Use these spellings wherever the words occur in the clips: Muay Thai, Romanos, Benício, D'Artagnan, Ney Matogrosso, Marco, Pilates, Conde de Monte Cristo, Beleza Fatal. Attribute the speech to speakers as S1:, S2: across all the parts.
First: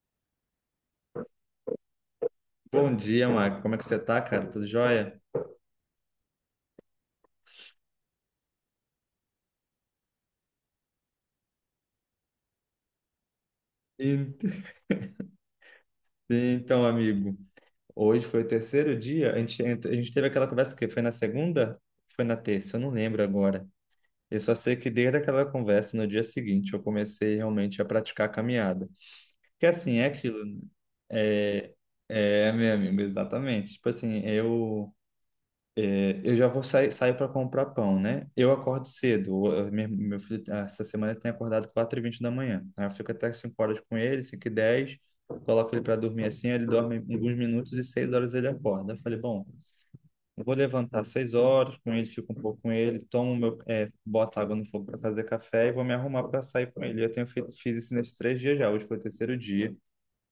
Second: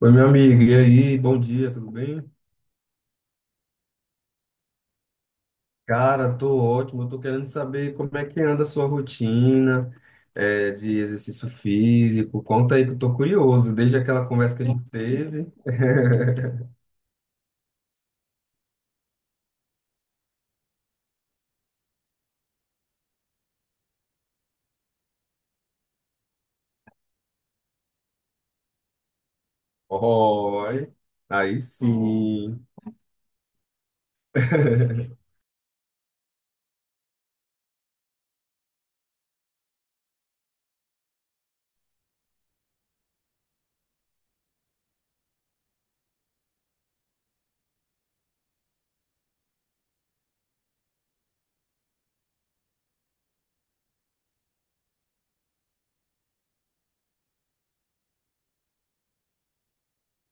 S1: Oi, meu amigo, e aí? Bom dia, tudo bem?
S2: Bom dia, Marco. Como é que você tá, cara? Tudo jóia?
S1: Cara, tô ótimo. Eu tô querendo saber como é que anda a sua rotina, de exercício físico. Conta aí que eu tô curioso, desde aquela
S2: Ent-
S1: conversa que a gente teve.
S2: Então, amigo, hoje foi o terceiro dia. A gente teve aquela conversa que foi na segunda? Foi na terça? Eu não lembro agora. Eu só sei que desde aquela conversa, no dia seguinte, eu comecei realmente a praticar a caminhada. Que assim, é aquilo, né?
S1: Oi, aí
S2: É, é,
S1: sim.
S2: meu amigo, exatamente. Tipo assim, eu Eu já vou sair, saio para comprar pão, né? Eu acordo cedo. Meu filho, ah, essa semana, ele tem acordado 4h20 da manhã. Aí eu fico até 5 horas com ele, 5h10, coloco ele para dormir assim, ele dorme alguns minutos e 6 horas ele acorda. Eu falei, bom, eu vou levantar às 6 horas com ele, fico um pouco com ele, boto água no fogo para fazer café e vou me arrumar para sair com ele. Eu tenho feito, fiz isso nesses três dias já. Hoje foi o terceiro dia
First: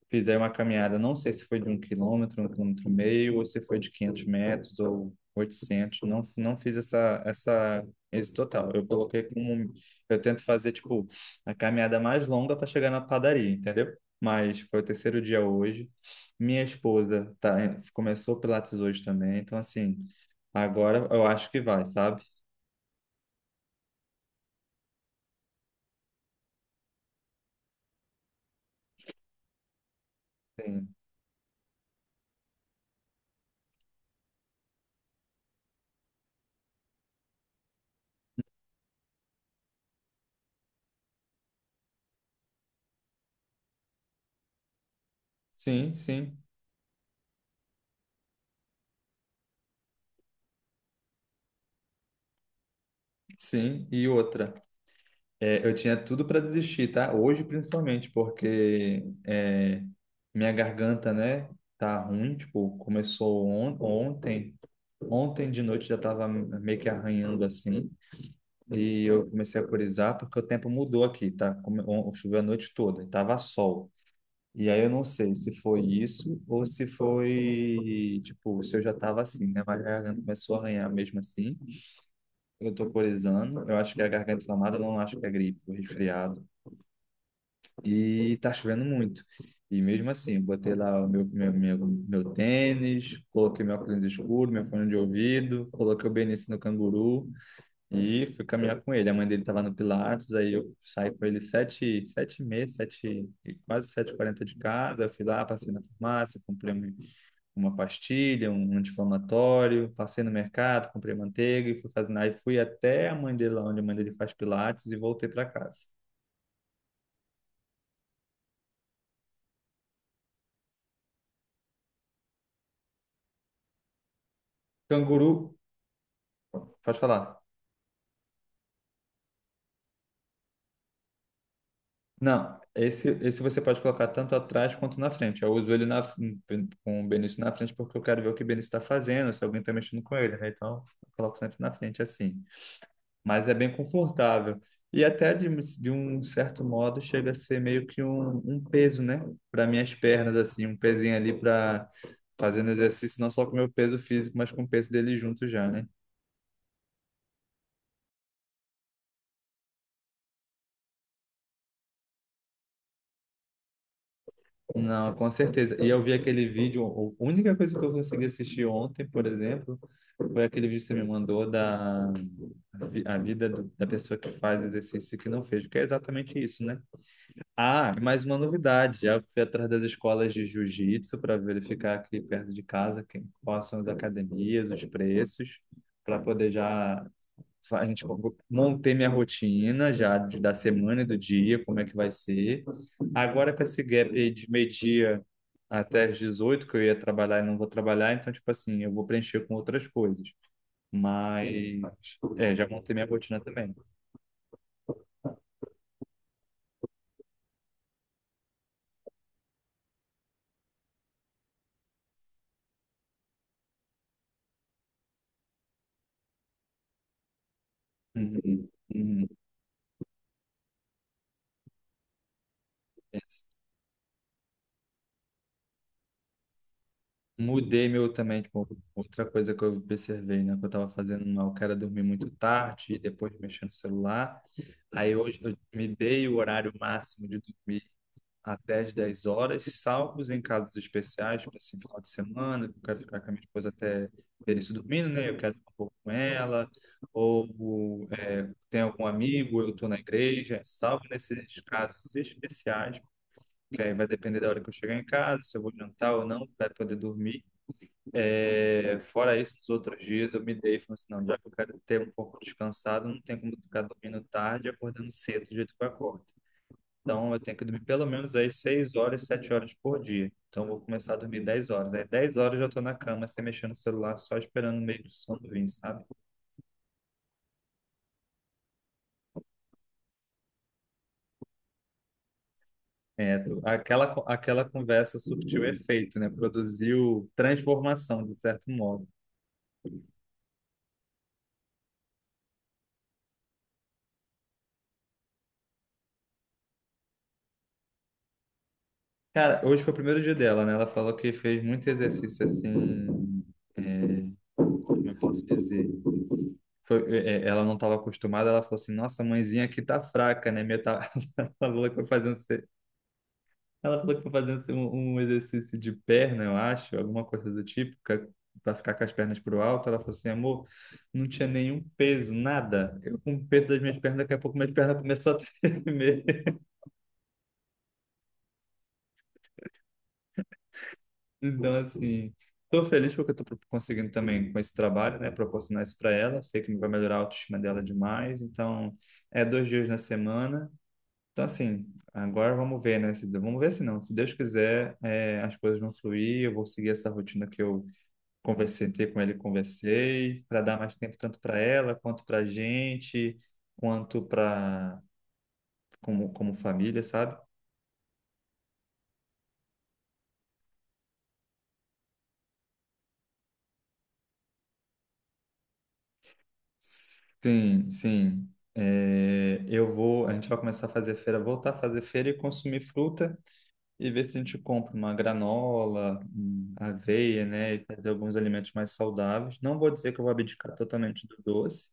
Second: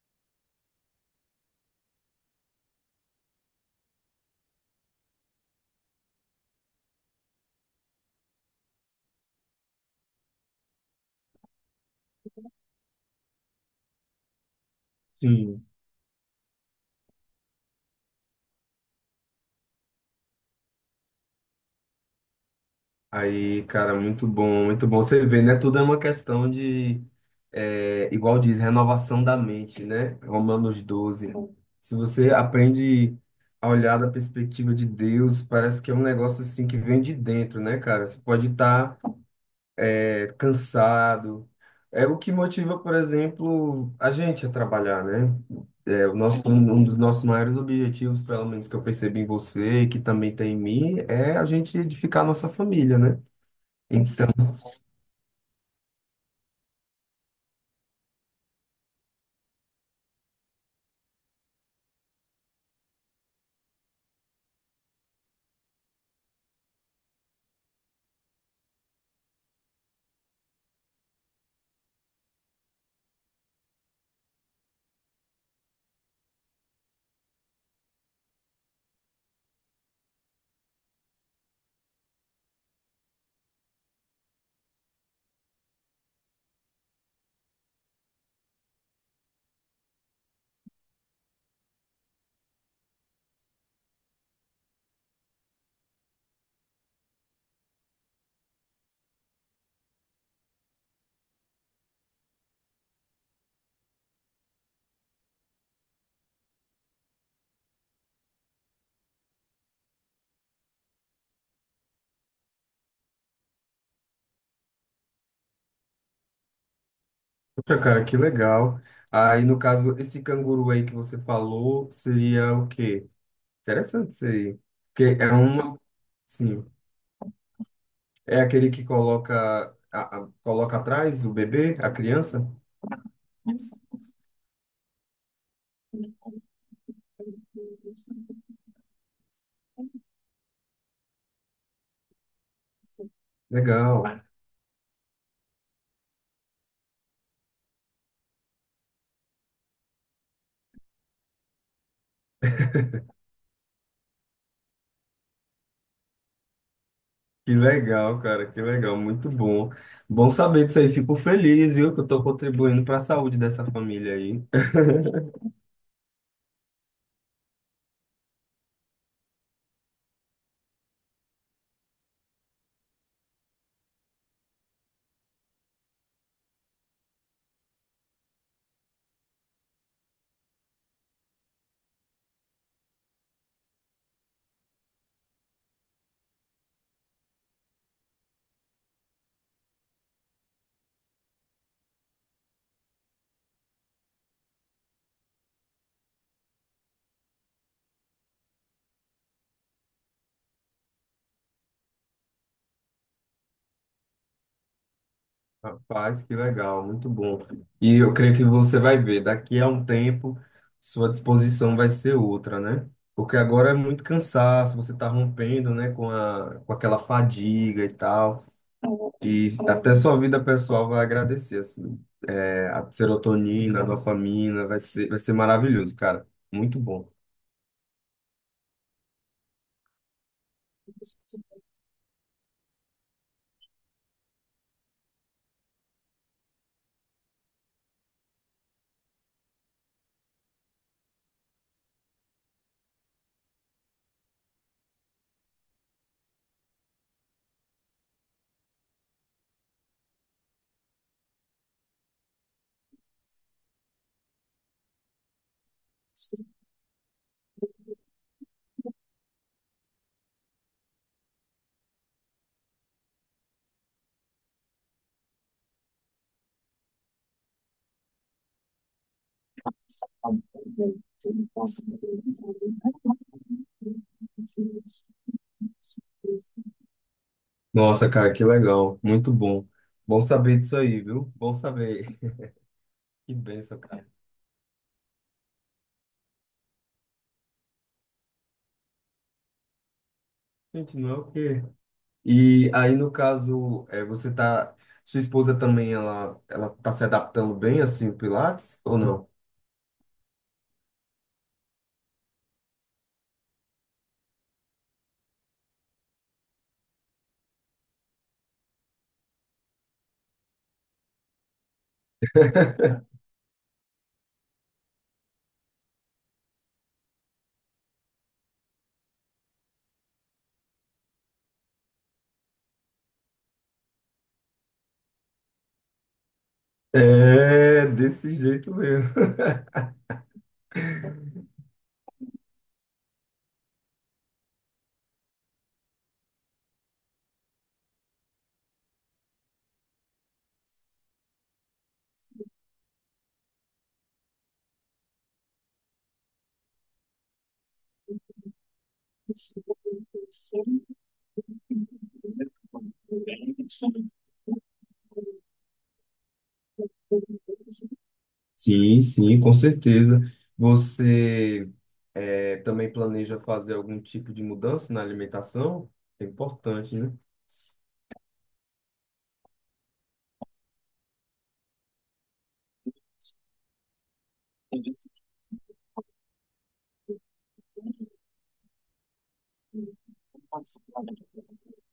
S2: fizer uma caminhada, não sei se foi de 1 quilômetro, 1,5 quilômetro, ou se foi de 500 metros ou 800. Não fiz esse total. Eu coloquei como, um, eu tento fazer, tipo, a caminhada mais longa para chegar na padaria, entendeu? Mas foi o terceiro dia
S1: Sim.
S2: hoje. Minha esposa começou o Pilates hoje também, então assim, agora eu acho que vai, sabe?
S1: Aí, cara, muito bom, muito bom. Você vê, né? Tudo é uma questão de, é, igual diz, renovação da mente, né? Romanos
S2: Sim,
S1: doze Se você aprende a olhar da perspectiva de Deus, parece que é um negócio assim que vem de dentro, né, cara? Você pode estar cansado. É o que motiva, por exemplo, a gente a trabalhar, né?
S2: sim,
S1: É, o
S2: sim.
S1: nosso, um dos nossos maiores objetivos, pelo menos que eu percebi em você e que também tem em mim, é a gente edificar a nossa família, né?
S2: Sim. E
S1: Então,
S2: outra, é, eu tinha tudo para desistir, tá? Hoje, principalmente, porque é, minha garganta, né, tá ruim. Tipo, começou on ontem. Ontem de noite já tava meio que arranhando assim. E eu comecei a corizar porque o tempo mudou aqui, tá? Choveu a noite toda, e tava sol. E aí eu não sei se foi isso ou se foi, tipo, se eu já tava assim, né? Mas a garganta começou a arranhar mesmo assim. Eu tô corizando. Eu acho que é a garganta inflamada, eu não acho que é gripe, ou resfriado. E tá chovendo muito. E mesmo assim, eu botei lá o meu tênis, coloquei meu óculos escuro, meu fone de ouvido, coloquei o Benício no canguru e fui caminhar com ele. A mãe dele estava no Pilates, aí eu saí com ele sete, sete e meia, sete, e quase sete e quarenta de casa. Eu fui lá, passei na farmácia, comprei uma pastilha, um anti-inflamatório, passei no mercado, comprei manteiga e fui fazendo. Aí fui até a mãe dele lá, onde a mãe dele faz Pilates e voltei para casa.
S1: poxa, cara, que legal. Aí, no caso, esse canguru aí que você falou seria o quê? Interessante isso aí. Porque
S2: Canguru,
S1: é uma. Sim.
S2: pode falar.
S1: É aquele que coloca, coloca atrás o bebê, a criança?
S2: Não, esse você
S1: Isso.
S2: pode colocar tanto atrás quanto na frente. Eu uso ele com o Benício na frente porque eu quero ver o que o Benício está fazendo, se alguém está mexendo com ele, né? Então, eu coloco sempre na frente assim. Mas é bem
S1: Legal.
S2: confortável. E até de um certo modo chega a ser meio que um peso, né? Para minhas pernas, assim, um pezinho ali para fazendo exercício, não só com o meu peso físico, mas com o peso dele junto já, né?
S1: Que legal, cara, que legal. Muito bom. Bom saber disso aí. Fico feliz, viu, que eu tô contribuindo para a saúde dessa família aí.
S2: Não, com certeza. E eu vi aquele vídeo, a única coisa que eu consegui assistir ontem, por exemplo. Foi aquele vídeo que você me mandou a vida da pessoa que faz exercício e que não fez, que é exatamente isso, né? Ah, e mais uma novidade. Já fui atrás das escolas de jiu-jitsu para verificar aqui perto de casa quem, quais são as academias, os preços, para poder já montei minha rotina já da semana e do dia, como é que vai ser. Agora com esse gap aí de meio-dia até as 18 que eu ia trabalhar e não vou trabalhar, então tipo assim, eu vou preencher com outras coisas. Mas é, já montei minha rotina também.
S1: Rapaz, que legal, muito bom. E eu creio que você vai ver, daqui a um tempo, sua disposição vai ser outra, né? Porque agora é muito cansaço, você está rompendo, né, com a, com aquela fadiga e tal,
S2: Uhum, uhum.
S1: e até sua vida pessoal vai agradecer, assim. É, a
S2: É isso.
S1: serotonina, a dopamina, vai ser maravilhoso, cara. Muito bom.
S2: Mudei meu também, tipo, outra coisa que eu observei, né? Que eu tava fazendo mal, que era dormir muito tarde e depois mexer no celular. Aí hoje eu me dei o horário máximo de dormir até as 10 horas, salvos em casos especiais, tipo assim, final de semana, que eu quero ficar com a minha esposa até ter isso dormindo, né? Eu quero ficar um pouco com ela, ou tem algum amigo, eu estou na igreja, salvo nesses casos especiais, que aí vai depender da hora que eu chegar em casa, se eu vou jantar ou não, vai poder dormir. É, fora isso, nos outros dias eu me dei e falei assim, não, já que eu quero ter um pouco descansado, não tem como ficar dormindo tarde e acordando cedo do jeito que eu acordo. Então eu tenho que dormir pelo menos aí 6 horas, 7 horas por dia. Então eu vou começar a dormir 10 horas. Aí 10 horas eu já estou na cama, sem mexer no celular, só esperando o meio do sono vir, sabe?
S1: Nossa, cara, que legal, muito bom. Bom saber disso aí, viu? Bom saber. Que
S2: É,
S1: bênção, cara.
S2: aquela conversa surtiu efeito, né? Produziu transformação, de certo modo.
S1: Gente, não é o quê? E aí, no caso, é, você tá. Sua esposa também, ela tá se adaptando bem, assim, o Pilates, ou não?
S2: Cara, hoje foi o primeiro dia dela, né? Ela falou que fez muito exercício assim. é, Como eu posso dizer? Ela não estava acostumada, ela falou assim: Nossa, mãezinha aqui tá fraca, né? Minha tá... Ela falou que foi fazendo, ela falou que foi fazendo assim, um exercício de perna, eu acho, alguma coisa do tipo, para ficar com as pernas pro alto. Ela falou assim: Amor, não tinha nenhum peso, nada. Eu com o peso das minhas pernas, daqui a pouco minhas pernas começou a tremer.
S1: É, desse jeito mesmo.
S2: Então, assim, estou feliz porque eu estou conseguindo também com esse trabalho, né, proporcionar isso para ela. Sei que vai melhorar a autoestima dela demais. Então, é 2 dias na semana. Então, assim, agora vamos ver, né? Vamos ver se não. Se Deus quiser, as coisas vão fluir. Eu vou seguir essa rotina que eu conversei com ele, conversei, para dar mais tempo tanto para ela, quanto para gente, quanto para como família, sabe?
S1: Sim, sim, com certeza. Você, é, também planeja fazer algum tipo de mudança na alimentação? É importante, né?
S2: Sim, sim. É, eu vou, a gente vai começar a fazer feira, voltar a fazer feira e consumir fruta e ver se a gente compra uma granola, aveia, né, e fazer alguns alimentos mais saudáveis. Não vou dizer que eu vou abdicar totalmente do doce,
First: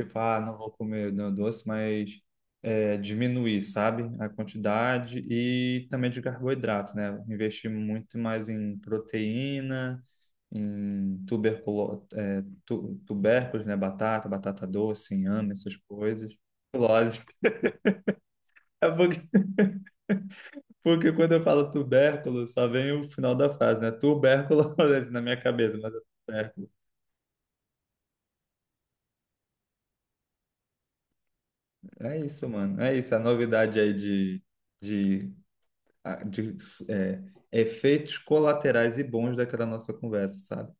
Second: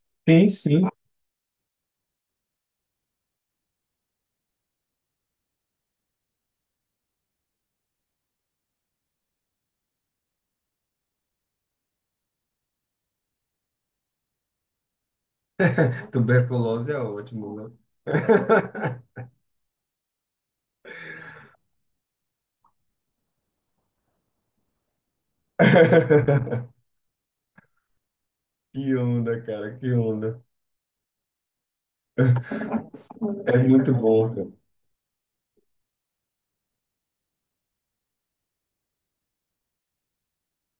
S2: tipo, ah, não vou comer não, doce, mas diminuir, sabe? A quantidade e também de carboidrato, né? Investir muito mais em proteína, em tuberculo, tubérculos, né? Batata, batata doce, inhame, essas coisas.
S1: Tuberculose é
S2: Tuberculose.
S1: ótimo, né?
S2: É porque quando eu falo tubérculo, só vem o final da frase, né? Tuberculose na minha cabeça, mas é tubérculo.
S1: Que onda, cara, que onda.
S2: É isso, mano. É isso. A
S1: É
S2: novidade aí
S1: muito bom.
S2: de de, é, efeitos colaterais e bons daquela nossa conversa, sabe?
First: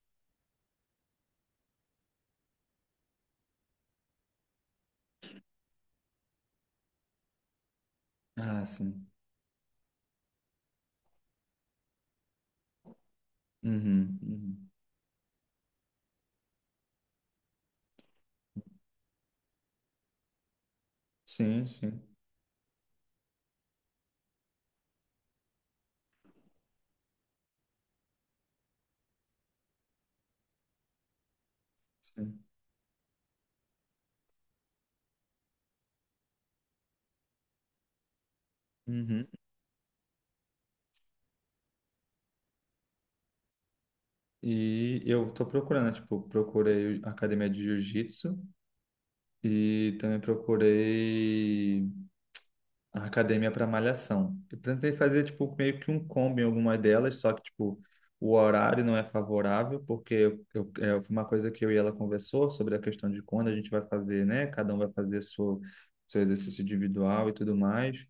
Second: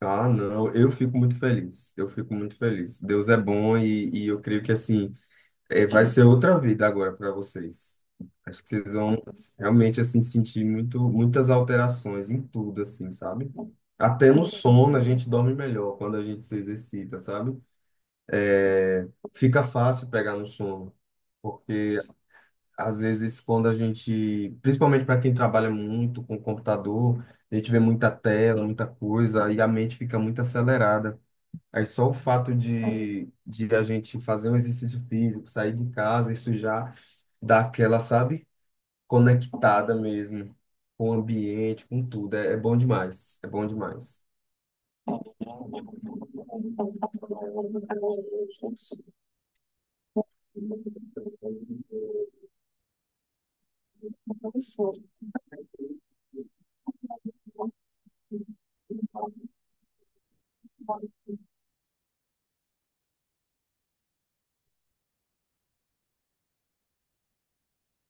S1: Ah, não, eu fico muito feliz. Eu fico muito feliz. Deus é bom e eu creio que assim, é, vai ser outra vida agora para vocês. Acho
S2: Ah,
S1: que vocês
S2: sim.
S1: vão realmente assim sentir muito, muitas alterações em tudo, assim, sabe?
S2: Uhum,
S1: Até no
S2: uhum.
S1: sono a gente dorme melhor quando a gente se exercita, sabe? Fica fácil pegar no sono,
S2: Sim,
S1: porque
S2: sim,
S1: às vezes quando a gente, principalmente para quem trabalha muito com computador, a gente vê muita tela, muita coisa e a mente fica muito acelerada. Aí só o
S2: sim.
S1: fato de a gente fazer um exercício físico, sair de casa, isso já dá aquela, sabe,
S2: Uhum.
S1: conectada mesmo com o ambiente, com tudo. É, é bom demais, é bom demais.
S2: E eu tô procurando, né, tipo, procurei a academia de jiu-jitsu e também procurei a academia para malhação. Eu tentei fazer tipo meio que um combo em algumas delas, só que tipo o horário não é favorável, porque foi uma coisa que eu e ela conversou sobre a questão de quando a gente vai fazer, né? Cada um vai fazer seu exercício individual e tudo mais,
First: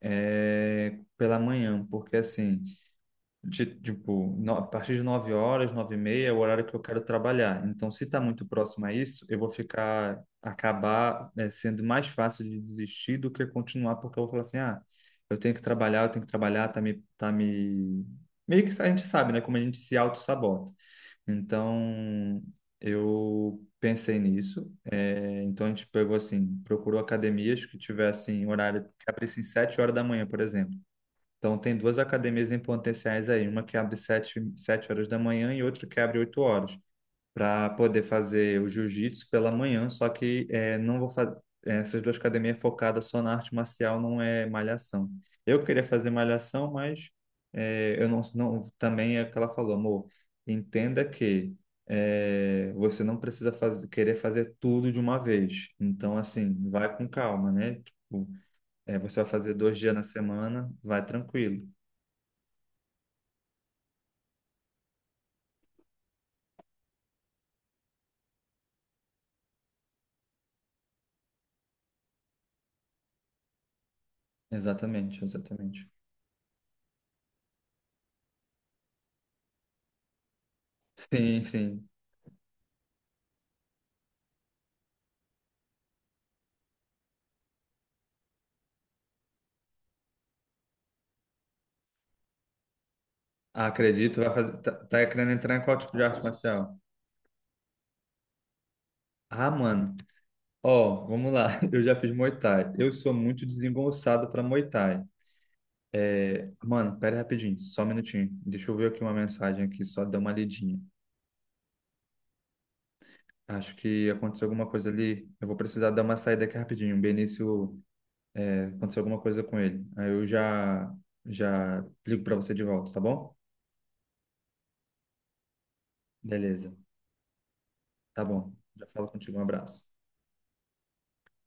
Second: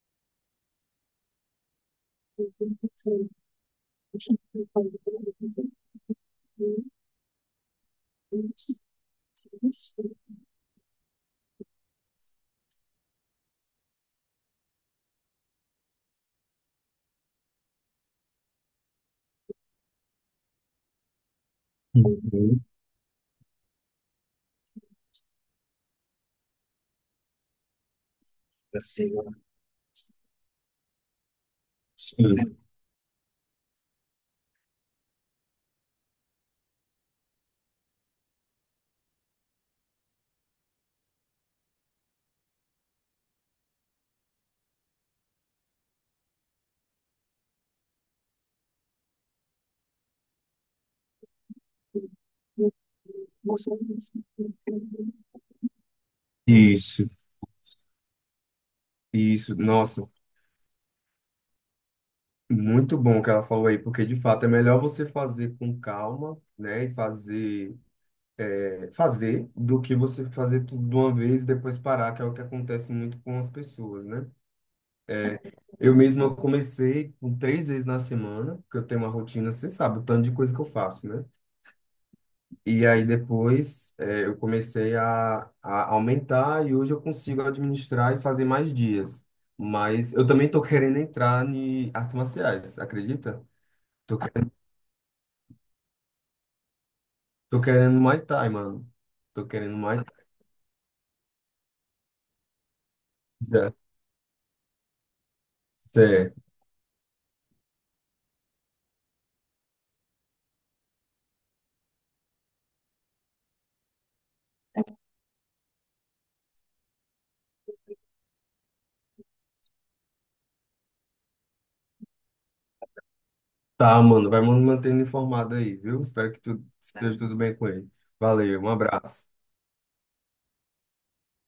S2: é, pela manhã, porque assim tipo, a partir de 9 horas, 9h30 é o horário que eu quero trabalhar. Então, se está muito
S1: Uhum.
S2: próximo a isso, eu vou ficar, acabar, sendo mais fácil de desistir do que continuar, porque eu vou falar assim, ah, eu tenho que trabalhar, eu tenho que trabalhar, tá me... Meio que a gente sabe, né, como a gente se auto-sabota. Então, eu pensei nisso, então a gente pegou assim, procurou academias que tivessem horário que abrissem 7 horas da manhã, por exemplo. Então, tem duas
S1: Sim.
S2: academias em potenciais aí, uma que abre sete horas da manhã e outra que abre 8 horas, para poder fazer o jiu-jitsu pela manhã, só que não vou fazer. Essas duas academias focadas só na arte marcial, não é malhação. Eu queria fazer malhação, mas eu não, não. Também é o que ela falou, amor, entenda que você não precisa fazer, querer fazer tudo de uma vez. Então, assim, vai com
S1: Isso,
S2: calma, né? Tipo, você vai fazer
S1: isso,
S2: 2 dias na
S1: nossa,
S2: semana, vai tranquilo.
S1: muito bom o que ela falou aí, porque de fato é melhor você fazer com calma, né, e fazer, é, fazer do que você fazer tudo de uma vez e depois parar, que é o que acontece muito com as pessoas, né?
S2: Exatamente, exatamente.
S1: Eu mesmo eu comecei com 3 vezes na semana, porque eu tenho uma rotina, você sabe, o tanto de coisa que eu faço, né?
S2: Sim, sim.
S1: E aí depois, eu comecei a aumentar e hoje eu consigo administrar e fazer mais dias. Mas eu também tô querendo entrar em artes marciais, acredita?
S2: Ah,
S1: Tô,
S2: acredito, vai fazer. Tá, tá querendo entrar em qual tipo de arte marcial?
S1: tô querendo Muay Thai, mano. Tô
S2: Ah,
S1: querendo
S2: mano.
S1: Muay Thai.
S2: Ó, vamos lá. Eu já fiz Muay Thai. Eu sou muito
S1: Já.
S2: desengonçado pra Muay Thai.
S1: Certo.
S2: Mano, pera aí rapidinho, só um minutinho. Deixa eu ver aqui uma mensagem aqui, só dar uma lidinha. Acho que aconteceu alguma coisa ali. Eu vou precisar dar uma saída aqui rapidinho. O Benício, aconteceu alguma coisa com ele. Aí eu já já ligo pra você de volta, tá bom?
S1: Tá, mano. Vai me mantendo informado aí, viu? Espero que tu
S2: Beleza.
S1: esteja tudo bem com ele.
S2: Tá bom.
S1: Valeu, um
S2: Já falo
S1: abraço.
S2: contigo. Um abraço.